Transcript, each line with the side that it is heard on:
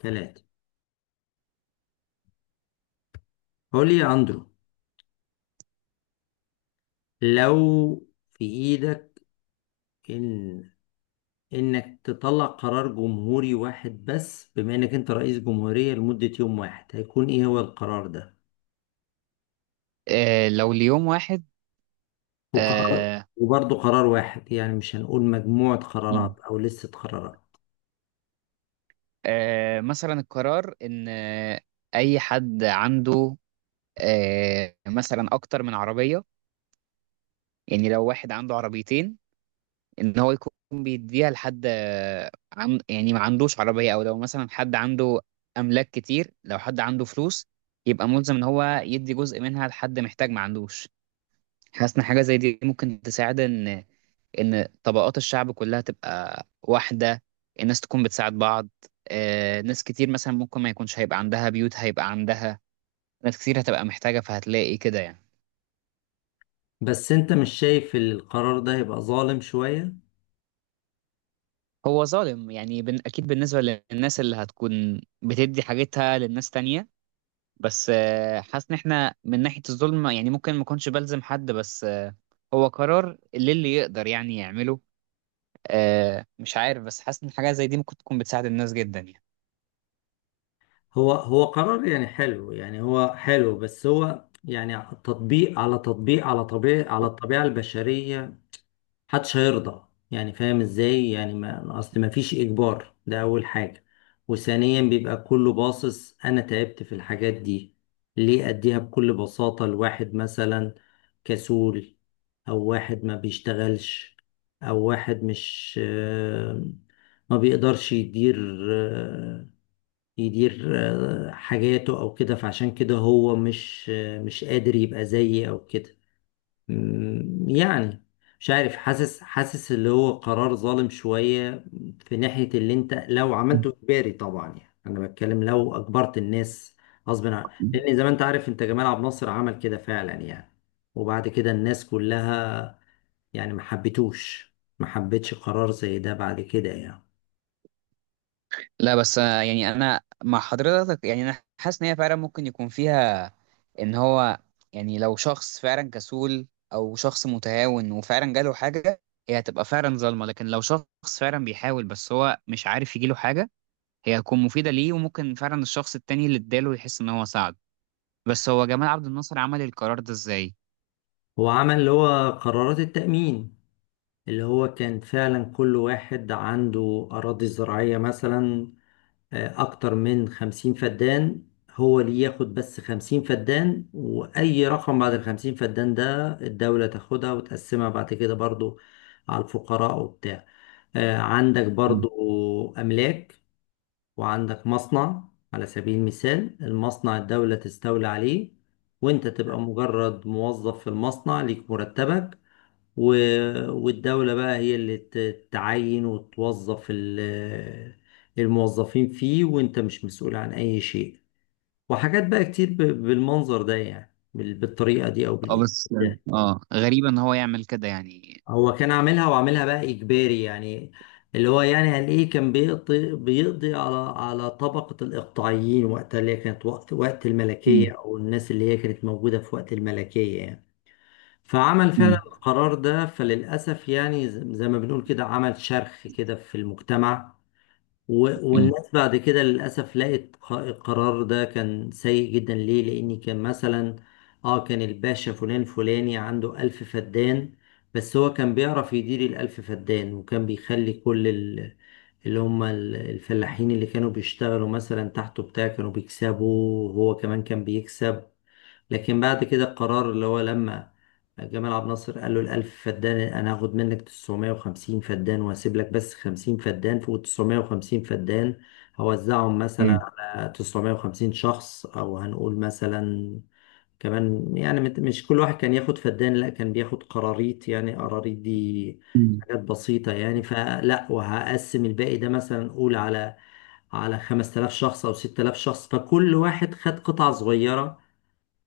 left: ثلاثة. قول لي يا أندرو، لو في إيدك إن إنك تطلع قرار جمهوري واحد بس، بما إنك أنت رئيس جمهورية لمدة يوم واحد، هيكون إيه هو القرار ده؟
right: آه. لو ليوم واحد.
left: وقرار
right: آه.
left: وبرضه قرار واحد، يعني مش هنقول مجموعة
right: مم.
left: قرارات أو لستة قرارات.
right: مثلا القرار ان اي حد عنده مثلا اكتر من عربية، يعني لو واحد عنده عربيتين، ان هو يكون بيديها لحد عن، يعني ما عندوش عربية، او لو مثلا حد عنده املاك كتير، لو حد عنده فلوس يبقى ملزم ان هو يدي جزء منها لحد محتاج ما عندوش. حاسس ان حاجة زي دي ممكن تساعد ان طبقات الشعب كلها تبقى واحده، الناس تكون بتساعد بعض. ناس كتير مثلا ممكن ما يكونش هيبقى عندها بيوت، هيبقى عندها ناس كتير هتبقى محتاجه، فهتلاقي كده يعني.
left: بس أنت مش شايف إن القرار ده هيبقى ظالم شوية؟
right: هو ظالم يعني، اكيد بالنسبه للناس اللي هتكون بتدي حاجتها للناس تانية. بس حاسس ان احنا من ناحيه الظلم يعني ممكن ما اكونش بلزم حد. بس هو قرار اللي يقدر يعني يعمله. مش عارف، بس حاسس ان حاجه زي دي ممكن تكون بتساعد الناس جدا.
left: هو قرار يعني حلو، يعني هو حلو، بس هو يعني تطبيق على طبيعة على الطبيعة البشرية. محدش هيرضى، يعني فاهم ازاي، يعني ما اصل ما فيش اجبار، ده اول حاجة. وثانيا بيبقى كله باصص، انا تعبت في الحاجات دي ليه اديها بكل بساطة لواحد مثلا كسول، او واحد ما بيشتغلش، او واحد مش ما بيقدرش آه، يدير حاجاته او كده، فعشان كده هو مش قادر يبقى زيي او كده. يعني مش عارف، حاسس اللي هو قرار ظالم شوية في ناحية اللي انت لو عملته اجباري. طبعا يعني انا بتكلم لو اجبرت الناس غصب عن،
right: يعني.
left: لان زي ما انت عارف، انت جمال عبد الناصر عمل كده فعلا يعني. وبعد كده الناس كلها، يعني ما حبتش قرار زي ده بعد كده يعني.
right: لا، بس يعني انا مع حضرتك. يعني انا حاسس ان هي فعلا ممكن يكون فيها، ان هو، يعني لو شخص فعلا كسول او شخص متهاون وفعلا جاله حاجه، هي هتبقى فعلا ظالمه. لكن لو شخص فعلا بيحاول بس هو مش عارف يجيله حاجه، هي هتكون مفيده ليه، وممكن فعلا الشخص التاني اللي اداله يحس ان هو ساعد. بس هو جمال عبد الناصر عمل القرار ده ازاي؟
left: هو عمل اللي هو قرارات التأمين، اللي هو كان فعلا كل واحد عنده أراضي زراعية مثلا أكتر من 50 فدان، هو اللي ياخد بس 50 فدان، وأي رقم بعد الـ50 فدان ده الدولة تاخدها وتقسمها بعد كده برضو على الفقراء وبتاع. عندك
right: مم.
left: برضو أملاك، وعندك مصنع على سبيل المثال، المصنع الدولة تستولي عليه، وانت تبقى مجرد موظف في المصنع ليك مرتبك، و... والدولة بقى هي اللي تعين وتوظف الموظفين فيه، وانت مش مسؤول عن اي شيء. وحاجات بقى كتير بالمنظر ده، يعني بالطريقة دي او
right: اه،
left: بالاسلوب
right: بس يعني
left: ده.
right: غريب ان هو يعمل كده يعني.
left: هو كان عاملها وعاملها بقى اجباري يعني، اللي هو يعني هنلاقيه كان بيقضي على طبقة الإقطاعيين وقتها، اللي هي كانت وقت الملكية،
right: مم.
left: أو الناس اللي هي كانت موجودة في وقت الملكية يعني. فعمل فعلا
right: مم.
left: القرار ده، فللأسف يعني زي ما بنقول كده عمل شرخ كده في المجتمع.
right: مم.
left: والناس بعد كده للأسف لقت القرار ده كان سيء جدا. ليه؟ لأن كان مثلا اه كان الباشا فلان فلاني عنده 1000 فدان، بس هو كان بيعرف يدير الـ1000 فدان، وكان بيخلي كل اللي هم الفلاحين اللي كانوا بيشتغلوا مثلا تحته بتاع كانوا بيكسبوا، وهو كمان كان بيكسب. لكن بعد كده القرار اللي هو لما جمال عبد الناصر قال له الـ1000 فدان، أنا هاخد منك 950 فدان وهسيب لك بس 50 فدان. فوق 950 فدان هوزعهم مثلا على 950 شخص، أو هنقول مثلا كمان، يعني مش كل واحد كان ياخد فدان، لا كان بياخد قراريط، يعني قراريط دي
right: مم.
left: حاجات بسيطة يعني. فلا، وهقسم الباقي ده مثلا قول على 5000 شخص أو 6000 شخص، فكل واحد خد قطعة صغيرة،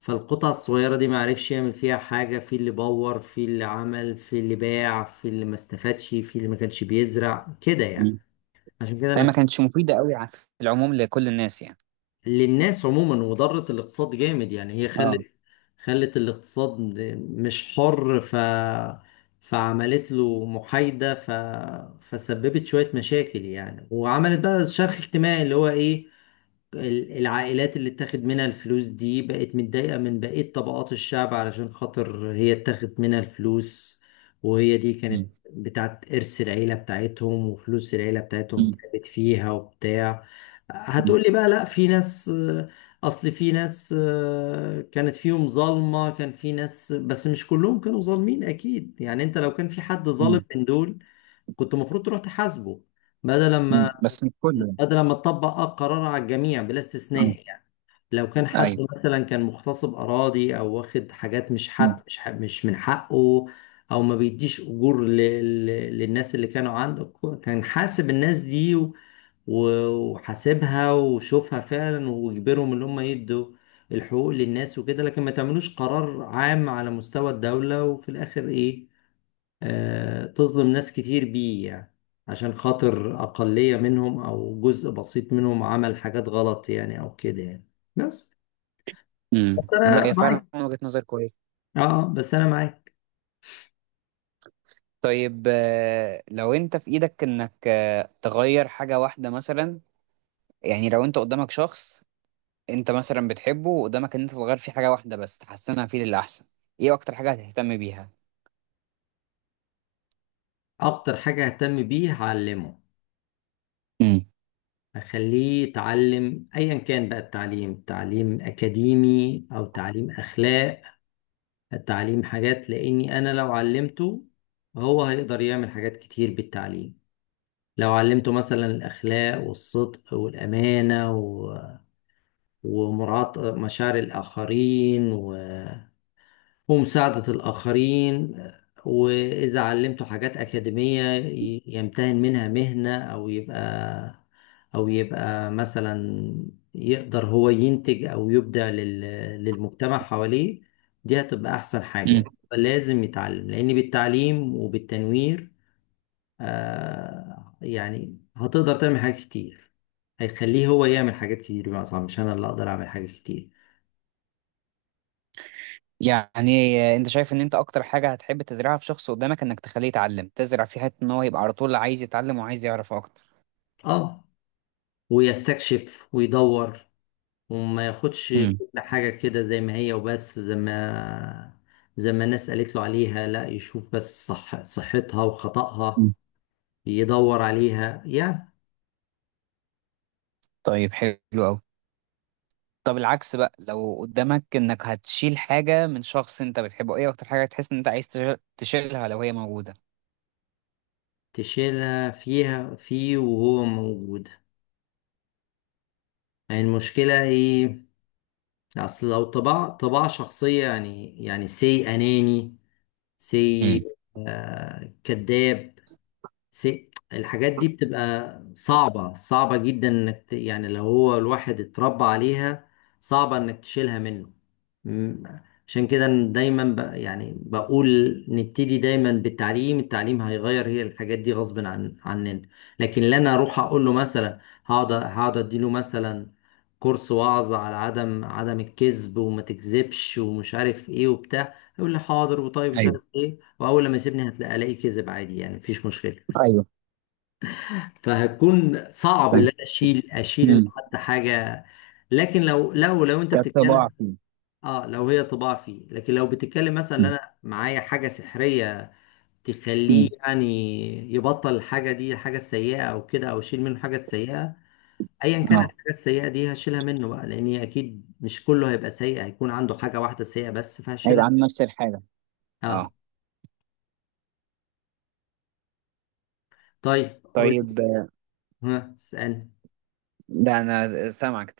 left: فالقطع الصغيرة دي معرفش يعمل فيها حاجة، في اللي بور، في اللي عمل، في اللي باع، في اللي ما استفادش، في اللي ما كانش بيزرع كده يعني.
right: مم.
left: عشان كده
right: فهي ما
left: أنا،
right: كانتش مفيدة قوي في العموم لكل الناس يعني.
left: للناس عموما، وضرت الاقتصاد جامد يعني. هي
right: اه.
left: خلت الاقتصاد مش حر، فعملت له محايدة، فسببت شوية مشاكل يعني، وعملت بقى شرخ اجتماعي اللي هو ايه، العائلات اللي اتاخد منها الفلوس دي بقت متضايقة من بقية طبقات الشعب علشان خاطر هي اتاخد منها الفلوس، وهي دي كانت
right: مم.
left: بتاعت إرث العيلة بتاعتهم وفلوس العيلة بتاعتهم
right: مم.
left: تعبت فيها وبتاع.
right: مم.
left: هتقولي بقى لا، في ناس آه، أصل في ناس كانت فيهم ظالمة، كان في ناس، بس مش كلهم كانوا ظالمين أكيد يعني. أنت لو كان في حد ظالم
right: مم.
left: من دول، كنت المفروض تروح تحاسبه، بدل ما
right: مم. بس مش كله يعني.
left: هذا لما اتطبق قرار على الجميع بلا
right: مم.
left: استثناء يعني. لو كان حد
right: ايوه.
left: مثلا كان مغتصب اراضي، او واخد حاجات مش حق،
right: مم.
left: مش من حقه، او ما بيديش اجور ل... للناس اللي كانوا عنده، كان حاسب الناس دي وحاسبها وشوفها فعلا، ويجبرهم ان هم يدوا الحقوق للناس وكده. لكن ما تعملوش قرار عام على مستوى الدولة وفي الاخر ايه، تظلم ناس كتير بيه يعني عشان خاطر أقلية منهم أو جزء بسيط منهم عمل حاجات غلط يعني أو كده يعني. بس بس
right: لا،
left: أنا
right: هي
left: معاك.
right: فعلا وجهة نظر كويسة.
left: بس أنا معاك.
right: طيب، لو انت في ايدك انك تغير حاجة واحدة مثلا، يعني لو انت قدامك شخص انت مثلا بتحبه، وقدامك ان انت تغير فيه حاجة واحدة بس تحسنها فيه للأحسن، ايه اكتر حاجة هتهتم بيها؟
left: أكتر حاجة أهتم بيه هعلمه،
right: مم.
left: أخليه يتعلم، أيا كان بقى التعليم، تعليم أكاديمي أو تعليم أخلاق، تعليم حاجات. لأني أنا لو علمته، هو هيقدر يعمل حاجات كتير بالتعليم. لو علمته مثلا الأخلاق والصدق والأمانة، ومراعاة مشاعر الآخرين ومساعدة الآخرين، وإذا علمته حاجات أكاديمية يمتهن منها مهنة، أو يبقى مثلا يقدر هو ينتج أو يبدع للمجتمع حواليه. دي هتبقى أحسن
right: مم.
left: حاجة لازم يتعلم، لأن بالتعليم وبالتنوير يعني هتقدر تعمل حاجات كتير، هيخليه هو يعمل حاجات كتير، بمعنى أصح مش أنا اللي أقدر أعمل حاجات كتير.
right: يعني انت شايف ان انت اكتر حاجة هتحب تزرعها في شخص قدامك انك تخليه يتعلم، تزرع في حتة ان هو يبقى على طول عايز يتعلم وعايز يعرف اكتر.
left: اه ويستكشف ويدور، وما ياخدش
right: امم
left: كل حاجة كده زي ما هي وبس، زي ما الناس قالت له عليها، لا يشوف بس صحتها وخطأها، يدور عليها يعني.
right: طيب، حلو قوي. طب العكس بقى، لو قدامك انك هتشيل حاجة من شخص انت بتحبه، ايه اكتر حاجة تحس ان انت عايز تشيلها لو هي موجودة؟
left: تشيلها فيه وهو موجود، يعني المشكلة ايه، اصل لو طباع شخصية، يعني سي اناني، سي
right: امم.
left: كذاب، سي الحاجات دي بتبقى صعبة صعبة جدا انك يعني لو هو الواحد اتربى عليها، صعبة انك تشيلها منه. مم. عشان كده أنا دايما يعني بقول نبتدي دايما بالتعليم. التعليم هيغير، هي الحاجات دي غصب عننا. لكن لا، انا اروح اقول له مثلا، هقعد اديله مثلا كورس وعظ على عدم الكذب وما تكذبش ومش عارف ايه وبتاع، يقول لي حاضر وطيب مش
right: ايوه.
left: عارف ايه، واول لما يسيبني الاقي كذب عادي يعني، مفيش مشكلة.
right: ايوه.
left: فهتكون صعب ان
right: فاهم.
left: انا اشيل إنه
right: امم.
left: حتى حاجه، لكن لو انت
right: كطباع
left: بتتكلم،
right: فيه.
left: اه لو هي طباع فيه. لكن لو بتتكلم مثلا إن
right: امم.
left: انا معايا حاجه سحريه تخليه
right: أمم.
left: يعني يبطل الحاجه دي الحاجه السيئه او كده، او اشيل منه الحاجه السيئه، ايا كانت
right: اه.
left: الحاجه السيئه دي هشيلها منه بقى، لان هي اكيد مش كله هيبقى سيء، هيكون عنده حاجه واحده سيئه بس
right: هيبقى
left: فهشيلها.
right: عن نفس الحاجة.
left: اه،
right: اه.
left: طيب قول لي.
right: طيب.
left: ها اسالني.
right: ده انا سامعك.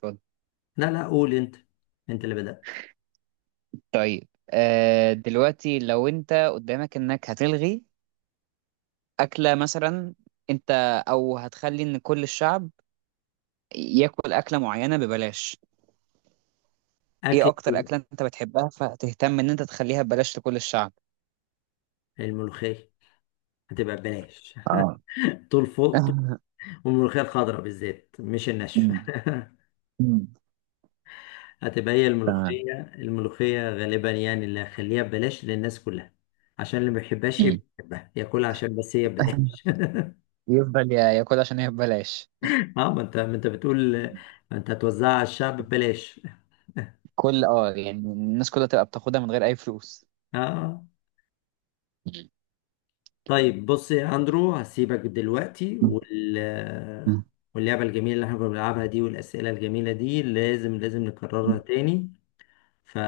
left: لا لا، قول انت، انت اللي بدات.
right: طيب، دلوقتي لو انت قدامك انك هتلغي أكلة مثلا، انت او هتخلي ان كل الشعب ياكل أكلة معينة ببلاش، ايه
left: اكل.
right: اكتر أكلة انت بتحبها فتهتم ان انت تخليها ببلاش لكل الشعب؟
left: الملوخيه، هتبقى ببلاش
right: اه.
left: طول فوق. والملوخية الخضراء بالذات، مش الناشفة
right: أمم، أمم،
left: هتبقى هي
right: تمام.
left: الملوخية غالبا يعني اللي هخليها ببلاش للناس كلها، عشان اللي ما بيحبهاش
right: مم.
left: يبقى يحبها ياكلها عشان بس هي ببلاش
right: يفضل ياكل عشان هي ببلاش.
left: اه، ما انت بتقول، ما انت هتوزعها على الشعب ببلاش.
right: كل، يعني الناس كلها تبقى بتاخدها من غير اي فلوس.
left: اه،
right: مم.
left: طيب بص يا اندرو، هسيبك دلوقتي
right: أمم،
left: واللعبة الجميلة اللي احنا كنا بنلعبها دي والأسئلة الجميلة دي لازم نكررها
right: أمم.
left: تاني. ف...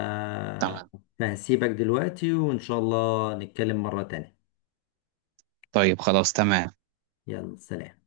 right: تمام.
left: فهسيبك دلوقتي، وإن شاء الله نتكلم مرة تانية.
right: طيب، خلاص، تمام.
left: يلا سلام.